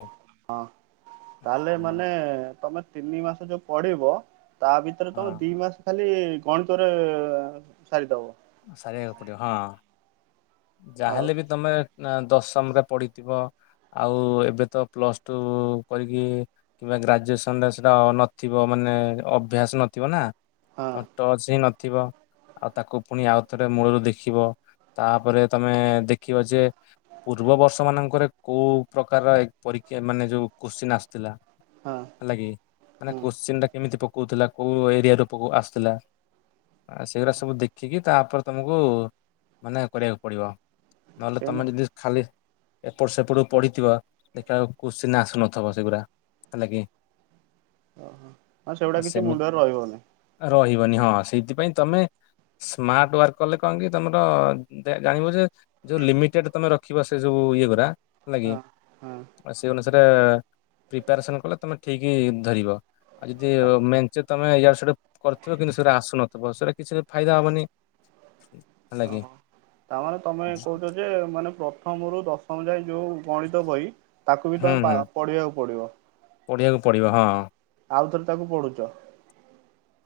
ହୁଁ, ହଁ ତାହେଲେ ମାନେ ତମେ ତିନି ମାସ ଯୋଉ ପଡିବ ତା ଭିତରେ ତମେ ହଁ ଦି ମାସ ଖାଲି ଗଣିତରେ ସାରିଦବ। ସାରିବାକୁ ପଡିବ ହଁ ଆଉ ଯାହାହେଲେ ବି ତମେ ନା ଦଶମରେ ପଢିଥିବ ଆଉ ଏବେ ତ ପ୍ଲସଟୁ କରିକି। କିମ୍ବା ଗ୍ରାଜୁଏସନ ରେ ସେଟା ନଥିବ ମାନେ ଅଭ୍ୟାସ ନଥିବ ନା ହଁ ତ ଟଚ ହିଁ ନଥିବ ଆଉ ତାକୁ ପୁଣି ଆଉ ଥରେ ମୂଳରୁ ଦେଖିବ ତାପରେ ତମେ ଦେଖିବ ଯେ ପୂର୍ବ ବର୍ଷ ମାନଙ୍କରେ କୋଉ ପ୍ରକାର ପରୀକ୍ଷା ମାନେ ଯୋଉ କୋଶ୍ଚିନ୍ ଆସିଥିଲା। ହଁ ହେଲାକି ମାନେ ହୁଁ କୋଶ୍ଚିନ୍ଟା କେମିତି ପକଉଥିଲା କୋଉ ଏରିଆରୁ ଆସୁଥିଲା ସେଗୁଡ଼ା ସବୁ ଦେଖ ଦେଖିକି ତାପରେ ତମକୁ ମାନେ କରିବାକୁ ପଡିବ ନହେଲେ ସେଇ ତମେ ଯଦି ଖାଲି ଏପଟ ସେପଟ ପଡିିଥିବ ଦେଖିଲାବେଳକୁ କୋଶ୍ଚିନ ଆସୁ ନଥିବ ସେଗୁଡା ହେଲାକି ଓହୋ ହଁ ସେଗୁଡା କିଛି ସେମିତି ମୁଣ୍ଡରେ ରହିବନି। ରହିବନି ହଁ ସେଇଥିପାଇଁ ତମେ ସ୍ମାର୍ଟୱାର୍କ କଲେ କଣ କି ତମର ଜାଣିବ ଯେ ଯୋଉ ଲିମିଟେଡ ତମେ ରଖିବ ସେବୁ ଯୋଉ ଇଏ ଗୁଡା ହେଲା କିି ହଁ ହଁ ଆଉ ସେ ଅନୁସାରେ ପ୍ରିପାରେସନ୍ କଲେ ତମେ ଠିକ୍ ଧରିବ। ଆଉ ଯଦି ମେଞ୍ଚେ ତମେ ଇଆଡ ସିଆଡୁ କରିଥିବ କିନ୍ତୁ ସେଟା ଆସୁନଥିବ ସେଇଟା କିଛି ଫାଇଦା ହବନି। ହେଲା କି ଓହୋ ତାମାନେ ତମେ କୋଉଚ ଯେ ଯେ ମାନେ ପ୍ରଥମରୁୁ ଦଶମ ଯାଏ ଯୋଉ ଗଣିତ ବହି ତାକୁ ବି ତମେ ପା ପଢିବାକୁ ପଡିବ। ପଢ଼ିବାକୁ ପଡ଼ିବ ହଁ। ଆଉ ଥରେ ତାକୁ ପଢୁଛ?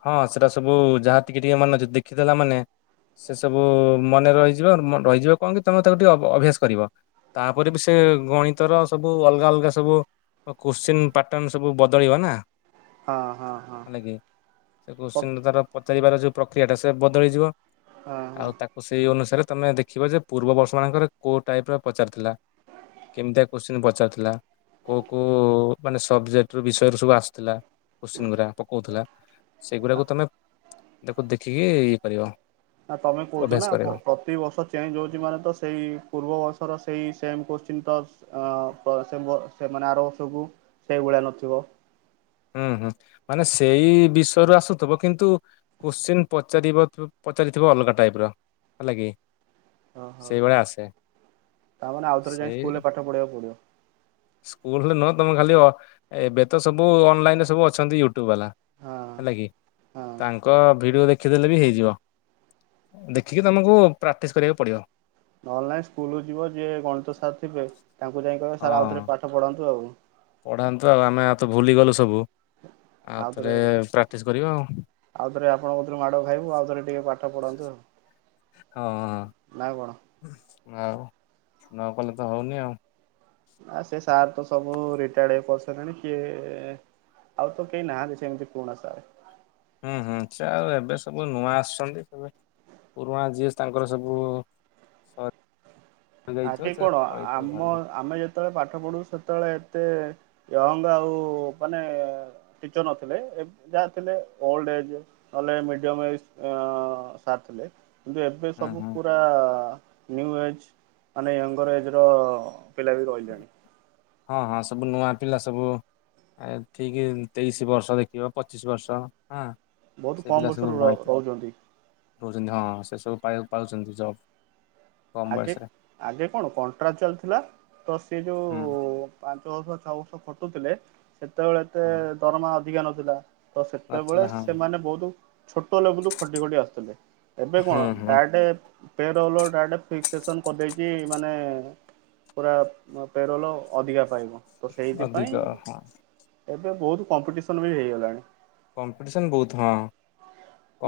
ହଁ ସେଟା ସବୁ ଯାହା ଟିକେ ଟିକେ ମନେଅଛି ଦେଖିଦେଲା ମାନେ ସେ ସବୁ ମନେ ରହିଯିବ ରହିଯିବ କଣ କି ତମେ ତାକୁ ଟିକେ ଅଭ୍ୟାସ କରିବ। ତାପରେ ବି ସେ ଗଣିତର ସବୁ ଅଲଗା ଅଲଗା ସବୁ କୋଶ୍ଚିିନ ପାଟନ ସବୁ ବଦଳିବ ନା। ହଁ ହଁ ହଁ। ହେଲା କିି ସେ କ୍ୱଶ୍ଚିନର ହଁ ତାର ପଚାରିବାର ଯୋଉଁ ପ୍ରକ୍ରିୟାଟା ସେ ବଦଳିଯିବ। ହଁ। ଆଉ ତାକୁ ଓ ସେଇ ଅନୁସାରେ ତମେ ଦେଖିବ ଯେ ପୂର୍ବର୍ଷ ମାନଙ୍କର କୋଉ ଟାଇପ ର ପଚାରିଥିଲା। କେମିତିଆ କୋଶ୍ଚିନ୍ ପଚାରିଥିଲା। କୋଉ କୋଉ ମାନେ ସବଜେକ୍ଟ ର ବିଷୟରୁୁ ସବୁ ଆସୁଥିଲା କୋଶ୍ଚିନ୍ ଗୁରା ପକୋଉଥିଲା। ସେଇଗୁଡାକୁ ତମେ ତାକୁ ଦେଖିକି ଇଏ କରିବ। ନା ତମେ କୋହୁଚ ଅଭ୍ୟାସ ନା ଆଉ କରିବ। କୋ କୋ ତି ବର୍ଷ ଚେଞ୍ଜ ହୋଉଚି ମାନେ ତ ସେଇ ପୂର୍ବର୍ଷର ସେଇ ସେମ୍ କୋଶ୍ଚିନ୍ ତ ଆ ଆ ପା ସେବ ସେମାନେ ଆର ବର୍ଷକୁ ସେଇଭଳିଆ ନଥିବ? ହୁଁ ହୁଁ ମାନେ ସେଇ ବିଷୟରୁ ଆସୁଥିବ କିନ୍ତୁ କୋଶ୍ଚିନ୍ ପଚାର ପ୍-ପଚାରିଥିବ ଅଲଗା ଟାଇପ ର ହେଲା କିି ଓହୋ। ସେଇଭଳିଆ ଆସେ। ତାମାନେ ଆଉଥରେ ଯାଇଁକି ସ୍କୁଲରେ ସେଇ ପାଠ ପଢିବାକୁ ପଡିବ? ସ୍କୁଲରେ ନୁହଁ ତମେ ଖାଲି ଅ ଏବେ ତ ସବୁ ଅନଲାଇନରେ ସବୁ ଅଛନ୍ତି ୟୁ ଟ୍ୟୁବ୍ ବାଲା ହଁ ହେଲା କି ହଁ ତାଙ୍କ ଭିଡିଓ ଦେଖ ଖି ଦେଲେ ବି ହେଇଯିବ ଦେଖିକି ତମକୁ ପ୍ରାକ୍ଟିସ କରିବାକୁ ପଡିବ। ନହେଲେ ନହିଁ ସ୍କୁଲ ଯିବ ଯିଏ ଗଣିତ ସାର୍ ଥିବେ ତାଙ୍କୁ ଯାଇ କହିବେ ସାର୍ ଆଉଥରେ ପାଠ ପଢ଼ାନ୍ତୁ ଆଉ। ପଢ଼ାନ୍ତୁ ଆଉ ଆମେ ଆଉ ତ ଭୁଲିଗଲୁ ସବୁ ଆଉ ଆଉଥରେ ଥରେ ପ୍ରାକ୍ଟିସ୍ କରିବା ଆଉ। ଆଉଥରେ ଆପଣଙ୍କତୁରୁ ମାଡ଼ ଖାଇବୁ ଆଉଥରେ ଟିକେ ପାଠ ପଢାନ୍ତୁ ଆଉ। ହଁଁ ହଁ। ନା ଆଉ କଣ? ଆଉ ନ ପଢିଲେ ତ ହୋଉନି ଆଉ। ନା ସେ ସାର୍ ତ ସବୁ ରିଟାୟାର୍ଡ କରିସାରିଲେଣି କିଏ ଆଉ ତ କେହି ନାହାନ୍ତି ସେମିତି ପୁରୁଣା ସାରେ। ହୁଁ ହୁଁ ସେ ଆଉ ଏବେ ସବୁ ନୂଆ ଆସିୁଛନ୍ତି ସେବେ ପୁରୁଣା ଜିଏ ତାଙ୍କର ସବୁ ସ ଆଗେ କଣ ଆମ ଘରକୁ ଆମେ ଯେତେବେଳେ ପାଠ ପଢୁ ସେତେବେଳେ ଏତେ ୟଙ୍ଗ ଆଉ ମାନେ ଟିଚର ନଥିଲେ ଯାହା ଥିଲେ ଓଲ୍ଡ ଏଜ। ନେହେଲେ ମିଡିୟମ ଏଜ୍ ସାର ଥିଲେ। କିନ୍ତୁ ଏବେ ହୁଁ ସବୁ ହୁଁ ପୁରା ନ୍ୟୁ ଏଜ୍। ମାନେ ୟଙ୍ଗର ଏଜ୍ ର ପିଲା ବି ରହିଲେଣି। ହଁ, ହଁ ସବୁ ନୂଆ ପିଲା ସବୁ ଆଠିକ ତେଇଶି ବର୍ଷ ଦେଖିବ ପଚିଶି ବର୍ଷ ହଁ। ବହୁତ ସେ ପିଲା କମ୍ ସବୁ ବର୍ଷରୁ ର ବାହାହେଇଥିବେ ରହୁଛନ୍ତି। ରହୁଛନ୍ତି ହଁ ସେ ସବୁ ପାଇ ପାଉଛନ୍ତି ଜବ୍। କମ ଆଗେ ବୟସରେ ଆଗେ କଣ କଣ୍ଟ୍ରାଚୁଆଲ୍ ଥିଲା ତ ସେ ହୁଁ ଯୋଉ ପାଞ୍ଚ ବର୍ଷ ଛଅ ବର୍ଷ ଖଟୁଥିଲେ ସେତେବେଳେ ଏତେ ହଁ ଦରମା ଅଧିକା ନଥିଲା ତ ସେତେବେଳେ ନଥିଲା ହଁ ସେମାନେ ବହୁତ ଛୋଟ ଲେବୁଲକୁ ଖଟି ଖଟି ଆସୁଥିଲେ। ଏବେ ହୁଁ କଣ ହୁଁ ଡିରେକ୍ଟ ପେ ଡ଼ାରେକ୍ଟ ଫିକ୍ସେସନ୍ କରିଦେଇଛି ମାନେ ପୁରା ପେରୋଲ ଅଧିକା ପାଇବ। ତ ସେଇଥିପାଇଁ ଅଧିକ ହଁ ଏବେ ବହୁତ କମ୍ପିଟିସନ ବି ହେଇଗଲାଣି। କମ୍ପିଟିସନ ବହୁତ ହଁ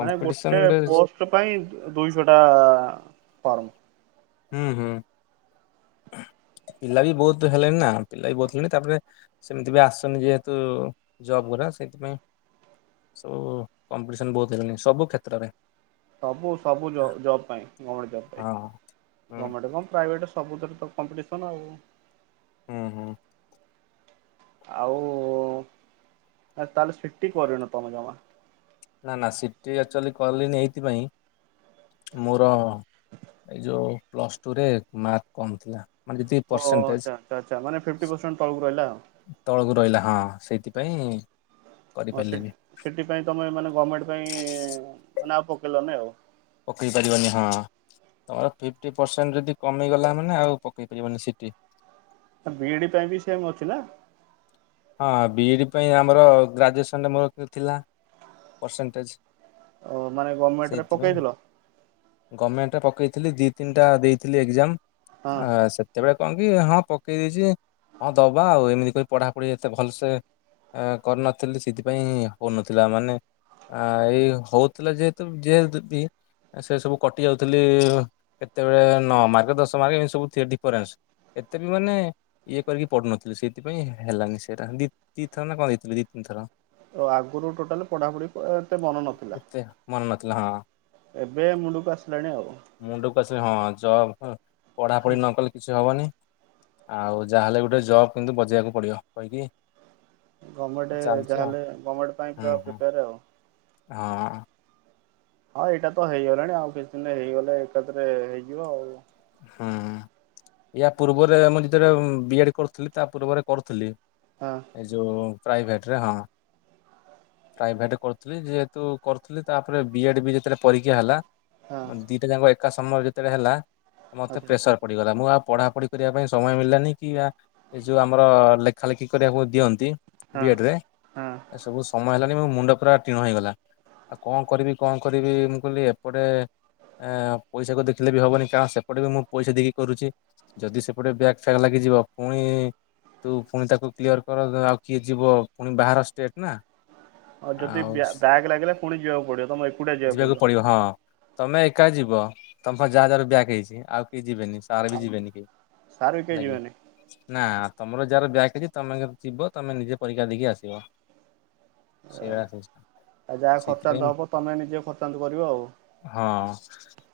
ମାନେ ଗୋଟେ ପୋଷ୍ଟ ପାଇଁ ଦୁଇଶହ ଟା ଫର୍ମ। ହୁଁ, ହୁଁ। ପିଲା ବି ବହୁତ ହେଲେଣି ନା ପିଲା ବି ବହୁତ ହେଲେଣି ତାପରେ ସେମିତି ବି ଆସୁନି ଯେହେତୁ ଜବ୍ ଗୁରା ସେଇଥିପାଇଁ ସବୁ କମ୍ପିଟିସନ ବହୁତ ହେଲେଣି ସବୁ କ୍ଷେତ୍ରରେ। ସବୁ ସବୁ ଲ ଜବ ପାଇଁ ହଁ ହୁଁ ଗୋଭମେଣ୍ଟ କଣ ପ୍ରାଇଭେଟ୍ ସବୁଥିରେ ତ କମ୍ପିଟିସନ୍ ଆଉ। ହୁଁ, ହୁଁ। ଆଉ ତାହେଲେ ସିଟି କରିନ ତମେ ଜମା? ନା ନା ସିଟି ଆକ୍ଚୁଆଲି କଲିନି ଏଇଥିପାଇଁ ମୋର ଏଇ ଯୋଉ ପ୍ଲସ ଟୁରେ ମାର୍କ କମ ଥିଲା। ମାନେ ଯେତିକି ଓ ପରସେଣ୍ଟେଜ। ଆଚ୍ଛା ଆଚ୍ଛା ଆଚ୍ଛା ମାନେ ଫିଫ୍ଟି ପରସେଣ୍ଟ ତଳକୁ ରହିଲା ଆଉ। ତଳକୁ ରହିଲା ହଁ ସେଇଥିପାଇଁ ହଁ ସେ କରିପାରିଲିନି ସେଥିପାଇ ତମେ ମାନେ ଗଭର୍ଣ୍ଣମେଣ୍ଟ ପାଇଁ ଆଉ ପକେଇଲନି ଆଉ। ପକେଇ ପାରିବନି ହଁ। ତମର ଫିଫ୍ଟି ପରସେଣ୍ଟ ଯଦି କମିଗଲା ମାନେ ଆଉ ପକେଇ ପାରିବନି ସିଟି। ବିଡି ପାଇଁ ବି ସେଏମ ଅଛି ନା? ହଁ ବିଏଡ଼ି ପାଇଁ ଆମର ଗ୍ରାଜୁଏସନ୍ ମୋର ଥିଲା ପରସେଣ୍ଟେଜ। ଓ ମାନେ ଗଭର୍ଣ୍ଣମେଣ୍ଟରେ ପକେଇଥିଲ? ଗଭର୍ଣମେଣ୍ଟ ପକେଇଥିଲି ଦି ତିନିଟା ଦେଇଥିଲି ହଁ ଏକ୍ଜାମ ଆ ସେ ତେବେ କଣ କି ହଁ ପକେଇ ଦେଇଛି ହଁ ଦବା ଆଉ ଏମିତି କରି ପଢ଼ାପଢ଼ି ଏତେ ଭଲସେ ଏ କରିନଥିଲି ସେଥିପାଇଁ ହଉନଥିଲା ମାନେ ଆ ଏଇ ହଉଥିଲା ଯେହେତୁ ଯେ ଦେବି ସେ ସବୁ କଟି ଯାଉଥିଲି କେତେବେଳେ ନଅ ମାର୍କ ଦଶ ମାର୍କ ଏମିତି ସବୁ ଏ ଡିଫରେନ୍ସ ଏତେ ବି ମାନେ ଇଏ କରିକି ପଢ଼ୁନଥିଲି ସେଇଥିପାଇଁ ହେଲାନି ସେଇଟା ଦି ଦିଥର ନା କଣ ଦେଇଥିଲି ଦି ତିିନି ଥର। ଓ ଆଗରୁ ଟୋଟାଲି ପଢ଼ାପଢ଼ି ଏତେ ମନ ନଥିଲା। ମନ ନଥିଲା ହଁ। ଏବେ ମୁଣ୍ଡକୁ ଆସିଲାଣି ଆଉ। ମୁଣ୍ଡକୁ ଆସିଲି ହଁ ଜବ ପଢ଼ାପଢ଼ି ନ କଲେ କିଛି ହବନି ଆଉ ଯାହାହେଲେ ଗୋଟେ ଜବ୍ କିନ୍ତୁ ବଜେଇବାକୁ ପଡ଼ିବ କହିକି ଗଭର୍ଣ୍ଣମେଣ୍ଟ ଚାଲିଛି ଆଉ ଯାହେଲେ ଗଭର୍ଣ୍ଣମେଣ୍ଟ ପାଇଁ ହୁଁ ପୁରା ହୁଁ ପ୍ରିପେୟାର ଆଉ। ହଁ। ହଁ ଏଇଟା ତ ହେଇଗଲାଣି ଆଉ କିଛି ଦିନ ହେଇଗଲେ ଏକାଥରେ ହେଇଯିବ ଆଉ। ହୁଁ ୟା ପୂର୍ବରେ ମୁଁ ଯେତେବେଳେ ବି ଏଡ କରୁଥିଲି ତା ପୂର୍ବରେ କରୁଥିଲି ଆଁ। ଏ ଯୋ ପ୍ରାଇଭେଟରେ ହଁ। ପ୍ରାଇଭେଟ କରୁଥିଲି ଯେହେତୁ କରୁଥିଲି ତାପରେ ବି ଏଡ୍ ବି ଯେତେବେଳେ ପରୀକ୍ଷା ହେଲା ହଁ। ଦିଟା ଯାଙ୍କ କ ଏକା ସମୟରେ ଯେତେବେଳେ ହେଲା ମତେ ଆଚ୍ଛା ପ୍ରେସର ପଡିଗଲା ମୁଁ ଆଉ ପଢାପଢି କରିବା ପାଇଁ ସମୟ ମିଳିଲାନି କି ଆ ଏ ଯୋଉ ଆମର ଲେଖା ଲେଖି କରିବାକୁ ଦିଅନ୍ତି ହଁ ବି ଏଡ ରେ ହଁ ଏ ସବୁ ସମୟ ହେଲାନି ମୋ ମୁଣ୍ଡ ପୁରା ଟିଣ ହେଇଗଲା। ଆଉ କଣ କରିବି କଣ କରିବି ମୁଁ କହିଲି ଏପଟେ ଏ ଏଁ ପଇସାକୁ ଦେଖିଲେ ବି ହେବନି କାରଣ ସେ ସେପଟେ ବି ମୁଁ ପଇସା ଦେଇକି କରୁଚି ଯଦି ସେପଟେ ବ୍ୟାଗ୍ ଫ୍ୟାଗ୍ ଲାଗିଯିବ ପୁଣି ଇ ତୁ ପୁଣି ତାକୁ କ୍ଲିୟର କର ଆଉ କିଏ ଯିବ ପୁଣି ବାହାର ଷ୍ଟେଟ ନା ଆଉ ଯଦି ବ୍ୟା ବ୍ୟାକ ଲାଗିଲା ପୁଣି ଯିବାକୁ ପଡିବ ତମ ଯିବାକୁ ପଡିବ ହଁ ତମେ ଏକା ଯିବ ତମ ପା ଯାହା ଯାର ବ୍ୟାକ୍ ହେଇଛି ଆଉ କିହି ଯିବେନି। ସାର ବି ଆଉ ଯିବେନି କେହି ସାର୍ ବି କେହି ହେଲା କି। ଯିବେନି ନା ତମର ଯାହାର ବ୍ୟାକ ଅଛି ତମେ ଯିବ ତମେ ନିଜେ ପରୀକ୍ଷା ଦେଇକି ଆସିବ। ଆଉ ସେଇଭଳିଆ [unintelligible] ଯାହା ଖର୍ଚ୍ଚାନ୍ତ ସେଇଥିପାଇଁ ହବ ତମେ ନିଜେ ଖର୍ଚ୍ଚାନ୍ତ କରିବ ଆଉ। ହଁ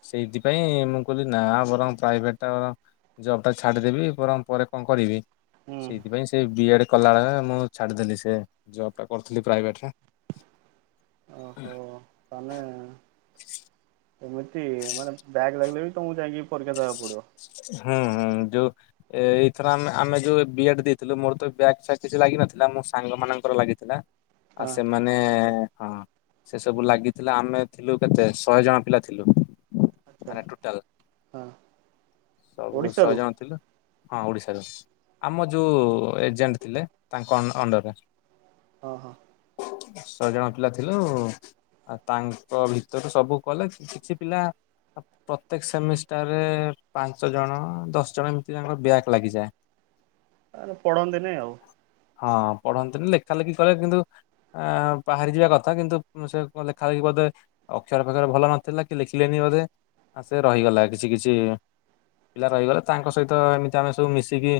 ସେଇଥିପାଇଁ ମୁଁ କହିଲି ନା ବରଂ ପ୍ରାଇଭେଟ ଜବ୍ ଟା ଛାଡିଦେବି ବରଂ ପରେ କଣ କରିବି ହୁଁ ସେଇଥିପାଇଁ ସେ ବି ଏ ଡ କଲା ବେଳେ ମୁଁ ଛାଡିଦେଲି ସେ ଜବ ଟା କରୁଥିଲି ପ୍ରାଇଭେଟରେ। ଓହୋ ତାହେଲେ ଏମିତି ମାନେ ବ୍ୟାଗ୍ ଲାଗିଲେ ବି ତମକୁ ଯାଇକି ପରୀକ୍ଷା ଦେବାକୁ ପଡିବ। ହୁଁ ହୁଁ ଯୋଉ ଏ ଏଇଥର ଆମେ ଆମେ ଯୋଉ ବି ଏଡ୍ ଦେଇଥିଲୁ ମୋର ତ ବ୍ୟାକ ଫ୍ୟାକ କିଛି ଲାଗିନଥିଲା, ମୋ ସାଙ୍ଗମାନଙ୍କର ଲାଗିଥିଲା ହଁ ଆଉ ସେମାନ ନେ ହଁ ସେ ସବୁ ଲାଗିଥିଲା ଆମେ ଥିଲୁ କେତେ ଶହେ ଜଣ ପିଲାଥିଲୁ। ଆଚ୍ଛା, ହଁ। ସବୁ ଓଡ଼ିଶାରୁ ଶହେ ଜଣ ଥିଲୁ, ହଁ ଓଡ଼ିଶାରୁ। ଆମ ଯୋଉ ଏଜେଣ୍ଟ ଥିଲେ ତାଙ୍କ ଅନ ଅଣ୍ଡରରେ। ହଁ ହଁ। ଶହେ ଜଣ ପିଲା ଥିଲୁ ଆଉ ତାଙ୍କ ଭିତରୁ ସବୁ କଲେ କିଛି ପିଲା ଅ ପ୍ରତ୍ୟେକ ସେମିଷ୍ଟାରରେ ପାଞ୍ଚ ଜଣ ଦଶ ଜଣ ଏମତି ତାଙ୍କର ବ୍ୟାକ୍ ଲାଗିଯାଏ। ତାହାଲେ ପଢନ୍ତି ନାଇଁ ଆଉ। ହଁ ପଢନ୍ତିନି ଲେଖା ଲେଖି କଲେ କିନ୍ତୁ ଆ ବାହାରିଯିବା କଥା କିନ୍ତୁ ସେ ଲେଖା ଲେଖି ବୋଧେ ଅକ୍ଷର ଫକ୍ଷର ଭଲ ନଥିଲା କି ଲେଖିଲେନି ବୋଧେ ଆ ସେ ରହିଗଲା କିଛି କିଛି ପିଲା ରହିଗଲେ, ତାଙ୍କ ସହିତ ଏମିତି ଆମେ ସବୁ ମିଶିକି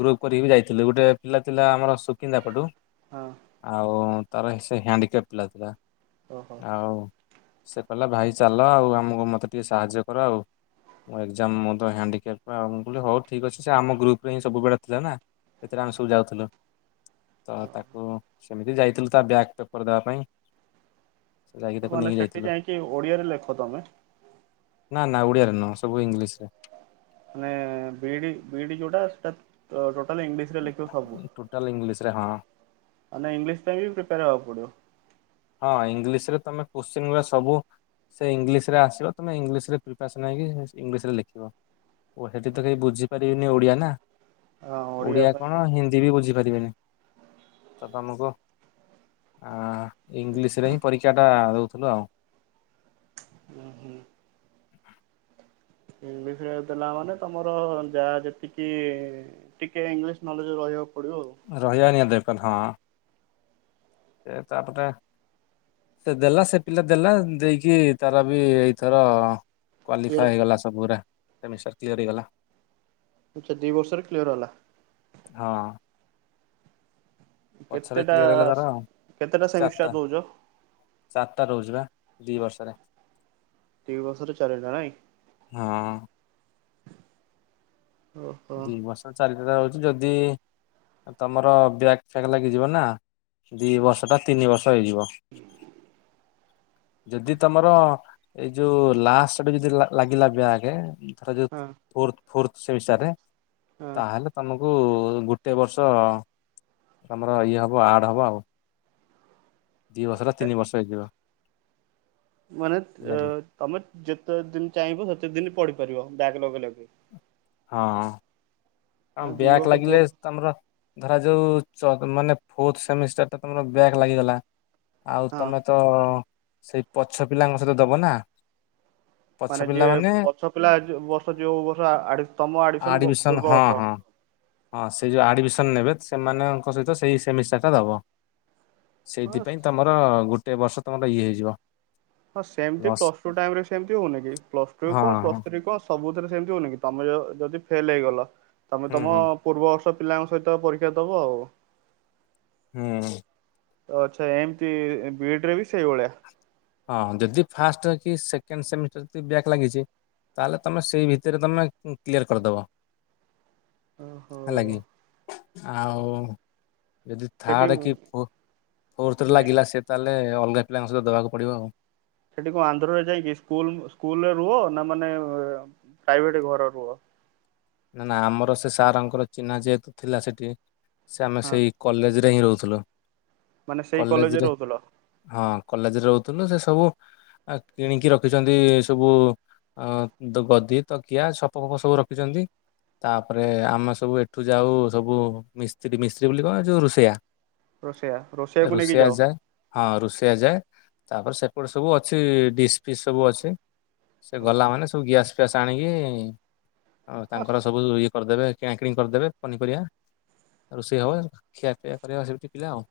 ଗ୍ରୁପ୍ କରିକି ବି ଯାଇଥିଲୁ, ଗୋଟେ ପିଲା ଥିଲା ଆମର ସୁକିନ୍ଦା ପଟୁ। ହଁ। ଆଉ ତାର ସେ ହ୍ୟାଣ୍ଡିକେପ୍ଟ ପିଲା ଥିଲା ଓହୋ ଆଉ ସେ କହିଲା ଭାଇ ଚାଲ ଆଉ ଆମକୁ ମୋତେ ଟିକିଏ ସାହାଯ୍ୟ କର ଆଉ। ମୋ ଏକ୍ଜାମ ମୁଁ ତ ହ୍ୟାଣ୍ଡିକେପ୍ଟ ଆଉ, ମୁଁ କହିଲି ହଉ ଠିକ୍ ଅଛି ସେ ଆମ ଗ୍ରୁପରେ ହିଁ ସବୁବେେଳେ ଥିଲା ନା। ସେଥିରେ ଆମେ ସବୁ ଯାଉଥିଲୁ ତ ତାକୁ ଏମିତି ଯାଇଥିଲୁ ତା ବ୍ୟାକ୍ ପେପର [unintelligible] ପାଇଁ। ଯାଇକି ଓ ତାକୁ ମାନେ ନେଇକି ସେଠି ଯାଇଥିଲୁ ଯାଇଁକି ଓଡିଆରେ ଲେଖ ତମେ? ନା ନା ଓଡିଆରେ ନୁହଁ ସବୁ ଇଂଲିଶ୍ ରେ। ମାନେ ବିଇଡି ବିଇଡି ଯୋଉଟା ସେଟା [unintelligible] ଟୋଟାଲ୍ ଇଂଲିଶ୍ ରେ ଲେଖିବ ସବୁ? ଟୋଟାଲ୍ ଇଂଲିଶ୍ ରେ ହଁ। ମାନେ ଇଂଲିଶ୍ ପାଇଁ ବି ପ୍ରିପାର ହବାକୁ ପଡିବ। ହଁ ଇଂଲିଶ୍ ରେ ତମେ କୋଶ୍ଚିନ୍ [unintelligible] ସବୁ ସେ ଇଂଲିଶ୍ ରେ ଆସିବ ତମେ ଇଂଲିଶ୍ ରେ ପ୍ରିପାରସନ୍ ହେଇକି ଇଂଲିଶ୍ ରେ ଲେଖିବ। ଓ ସେଠି ତ କେହି ବୁଝିପାରିବେନି ଓଡିଆ ନା ହଁ ଓଡ଼ିଆ ଓଡିଆ ପାଇଁ କଣ ହିନ୍ଦ୍ ଦି ବି ବୁଝିପାରିବେନି ତ ତମକୁ ଆ-ଆ ଇଂଲିଶ୍ ରେ ହିଁ ପରୀକ୍ଷାଟା ଦଉଥୁଲୁ ଆଉ। ହୁଁ-ହୁଁ ଇଂଲିଶ୍ ରେ ଦେଲା ମାନେ ତମର ଯାହା ଯେତିକି ଟିକେ ଇଂଲିଶ୍ ନଲେଜ ରହିଆକୁ ପଡିବ ଆଉ। ରହିଆ ନିିହାତି [unintelligible] ହଁ। ସେ ତାପଟେ ସେ ଦେଲା ସେ ପିଲା ଦେଲା ଦେଇକି ତାର ବି ଏଇଥର କ୍ଲିୟର କ୍ୱାଲିଫାଏ ହେଇଗଲା ସବୁ ଉରା ସେମି [unintelligible] କ୍ଲିୟର୍ ହେଇଗଲା। ଆଚ୍ଛା ଦି ବର୍ଷରେ କ୍ଲିୟର ହେଲା। ହଁ। ପଛରେ କ୍ଲିୟର ହେଇଗଲା ତାର କେତେଟାସ୍ ଆଉ। କେତେଟା ସେମିଷ୍ଟାର୍ ଦଉଚ? ଚାର୍ ଟା ରହୁଚି ବା ଦି ବର୍ଷରେ। ଦି ବର୍ଷ ରେ ଚାରି ଟା ନାଇଁ? ହଁ। ଓହୋ ଦି ବର୍ଷ ଚାରିଟା [unintelligible] ଯଦି ତମର ବ୍ୟାକ୍ ଫ୍ୟାକ୍ ଲାଗିଯିବ ନା ଦି ବର୍ଷ ଟା ତିନି ବର୍ଷ ହେଇଯିବ। [inaudible] ଯଦି ତମର ଏଇ ଯୋଉ ଲାଷ୍ଟ [unintelligible] ଯଦି ଲା ଲାଗିଲା ବ୍ୟାକେ ତାର ଯୋଉ ହଁ ଫୋର୍ଥ ଫୋର୍ଥ ସେମିଷ୍ଟାର୍ ରେ ହଁ ତାହେଲେ ତମକୁ ଗୁଟେ ବର୍ଷ ତମର ଇଏ ହବ ଆଡ଼୍ ହବ ଆଉ। ଦି ବର୍ଷ ଟା ତିନି ବର୍ଷ ହେଇଯିବ। ମାନେ ତ୍ ଅ ହେଲାକି ତମେ ଯେତେ ଦିନ୍ ଚାହିଁବ ସେତେ ଦିନ୍ ପଢିପାରିବ ବ୍ୟାକ୍ ଲଗେଇ ଲଗେଇ। ହଁ ଅଁ ମାନେ ଦୁଇ ବ୍ୟାକ୍ ବର୍ଷ କୋର୍ସ ଲାଗିଲେସ୍ ତମର ଧରା ଯଉ ଚ ମାନେ ଫୋର୍ଥ ସେମିଷ୍ଟାର୍ ଟା ତମର ବ୍ୟାକ୍ ଲାଗିଗଲା ଆଉ ହଁ ତମେ ତ ସେଇ ପଛ ପିଲାଙ୍କ ସହିତ ଦବ ନା। ପଛ ମାନେ ପିଲା ଯିଏ ପଛ ପିଲା [unintelligible] ବର୍ଷ ଯୋଉ ବର୍ଷ ଆଡ଼୍ ତମ ଆଡ଼ମିସନ ଆଡମିସନ ପୂର୍ବ ହଁ ବର୍ଷ। ହଁ ହଁ ସେ [unintelligible] ଆଡ଼ମିସନ୍ ନେବେ ସେମାନଙ୍କ ସହିତ ସେଇ ସେମିଷ୍ଟାରଟା ଦବ। ବାସ୍ ସେଇଥିପାଇଁ ତମର ଗୁଟେ ବର୍ଷ ତମର ଇଏ ହେଇଯିବ। ହଁ ସେମ୍ତି ଲସ୍ ପ୍ଲସ୍ ଟୁ ଟାଇମ୍ ରେ ବି ସେମ୍ତି ହଉନି କି ପ୍ଲସ୍ ଟୁ ହଁ କଁ ହଁ ପ୍ଲସ୍ ଥ୍ରୀ କଁ ସ୍ ସବୁଥିରେ ସେମ୍ତି ହଉନି କି ତମେ ଯ ଯଦି ଫେଲ୍ ହେଇଗଲ ତମେ ହୁଁ ତମ ହୁଁ ପୂର୍ବବର୍ଷ ପିଲାଙ୍କ ସହିତ ପରୀକ୍ଷା ଦବ ଆଉ। ହୁଁ। ତ ଆଚ୍ଛା ଏମ୍ତି ବିଇଡ଼ିରେ ବି ସେଇ ଭଳିଆ। ହଁ ଯଦି ଫାଷ୍ଟକି ସେକେଣ୍ଡ ସେମିଷ୍ଟାର ଯଦି ବ୍ୟାକ୍ ଲାଗିଚି ତାହେଲେ ତମେ ସେଇ ଭିତରେ ତମେ କ୍ଲିୟର କରିଦବ। ଓହୋ। ହେଲାକିି ଆଉ ଯଦି ସେଠି ଥାର୍ଡକି ଫୋ ଫୋର୍ଥରେ ନାଇଁ ଲାଗିଲାସେ ତାହେଲେ ଅଲଗା ପିଲାଙ୍କ ସହିତ ଦେବାକୁ ପଡ଼ିବ ଆଉ। ସେଠି କଣ ଆନ୍ଧ୍ରରେ ଯାଇକି ସ୍କୁଲ୍ ସ୍କୁଲରେ ରୁହ ନା ମାନେ ପ୍ରାଇଭେଟ୍ ଘର ରୁହ? ନା ନା ଆମର ସେସାରଙ୍କର ଚିହ୍ନା ଯେହେତୁ ଥିଲା ସେଠି ସେଆମେ ହଁ ସେଇ କଲେଜରେ ହିଁ ରହୁଥୁଲୁ ମାନେ ସେଇ କଲେଜରେ ରହୁଥିଲ ହଁ କଲେଜରେ ରହୁଥୁଲୁ ସେସବୁ ଏ କିଣିକି ରଖିଚନ୍ତି ସବୁ ଅଁ ଗଦି, ତକିଆ, ସପ ଫପ ସବୁ ରଖିଚନ୍ତି। ତାପରେ ଆମେ ସବୁ ଏଠୁ ଯାଉ ସବୁ ମିସ୍ତ୍ରୀ ମିସ୍ତ୍ରୀ ବୋଲି କଣ ଯଉ ରୋଷେଇଆ ରୋଷେଇଆ ରୋଷେଇଆକୁ ନେଇକି ରୋଷେଇଆ ଯାଅ ଯାଏ। ହଁ ରୋଷେଇଆ ଯାଏ ତାପରେ ସେପଟେ ସବୁ ଅଛି ଡିସ୍ ଫିସ୍ ସବୁ ଅଛି। ସେ ଗଲା ଓହୋ। ମାନେ ସବୁ ଗ୍ୟାସ୍ ଫ୍ୟାସ୍ ଆଣିକି ହଁ ତାଙ୍କର ସବୁ ଇଏ କରିଦେବେ କିଣାକିଣି କରିଦେବେ ପନିପରିବା ରୋଷେଇ ହବ ଖିଆପିଆ କରିବା ସେମିତି ପିଲା ଆଉ।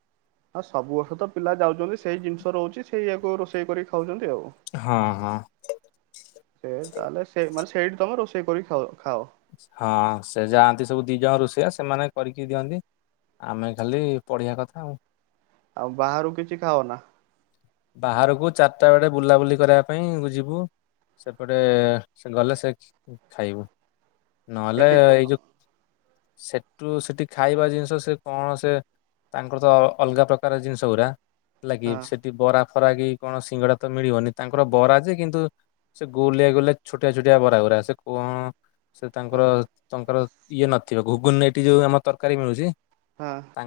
ହଁ ସବୁ ବର୍ଷତ ପିଲା ଯାଉଚନ୍ତି ସେଇ ଜିନିଷ ରହୁଚି ସେଇୟାକୁ ରୋଷେଇ କରି ଖାଉଚନ୍ତି ଆଉ। ହଁ ହଁ। ସେ ତାହେଲେ ସେ ମାନେ ସେଇଠି ତମ ରୋଷେଇ କରି ଖଅ ଖାଅ। ହଁ ସେ ଯାଆନ୍ତି ସବୁ ଦି ଜଣ ରୋଷେଇଆ ସେମାନେ କରିକି ଦିଅନ୍ତି। ଆମେ ଖାଲି ପଢ଼ିବା କଥା ଆଉ। ଆଉ ବାହାରୁ କିଛି ଖାଅନା? ବାହାରକୁ ଚାରଟା ବେଳେ ବୁଲାବୁଲି କରିବା ପାଇଁ ଯିବୁ। ସେପଟେ ସେ ଗଲେ ସେ ଖାଇବୁ। ନହେଲେ ସେଠି ଏଇ କଣ ଯୋ ସେଠୁ ସେଠି ଖାଇବା ଜିନିଷ ସେ କଣ ସେ ତାଙ୍କରତ ଅ ଅଲଗା ପ୍ରକାର ଜିନିଷ ଗୁରା। ହଁ ଲାଗିବ୍ ସେଠି ବରା ଫରା କି କଣ ସିଙ୍ଗଡ଼ାତ ମିଳିବନି ତାଙ୍କର ବରାଯେ କିନ୍ତୁ ସେ ଗୋଲିଆ ଗୋଲିଆ ଛୋଟିଆ ଛୋଟିଆ ବରା ଗୁରା ସେ କ ସେ ତାଙ୍କର ତାଙ୍କର ଇଏ ନଥିବ ଘୁଗୁନରେ ଏଠି ଯଉ ଆମ ତରକାରୀ ମିଳୁଚି ହଁ।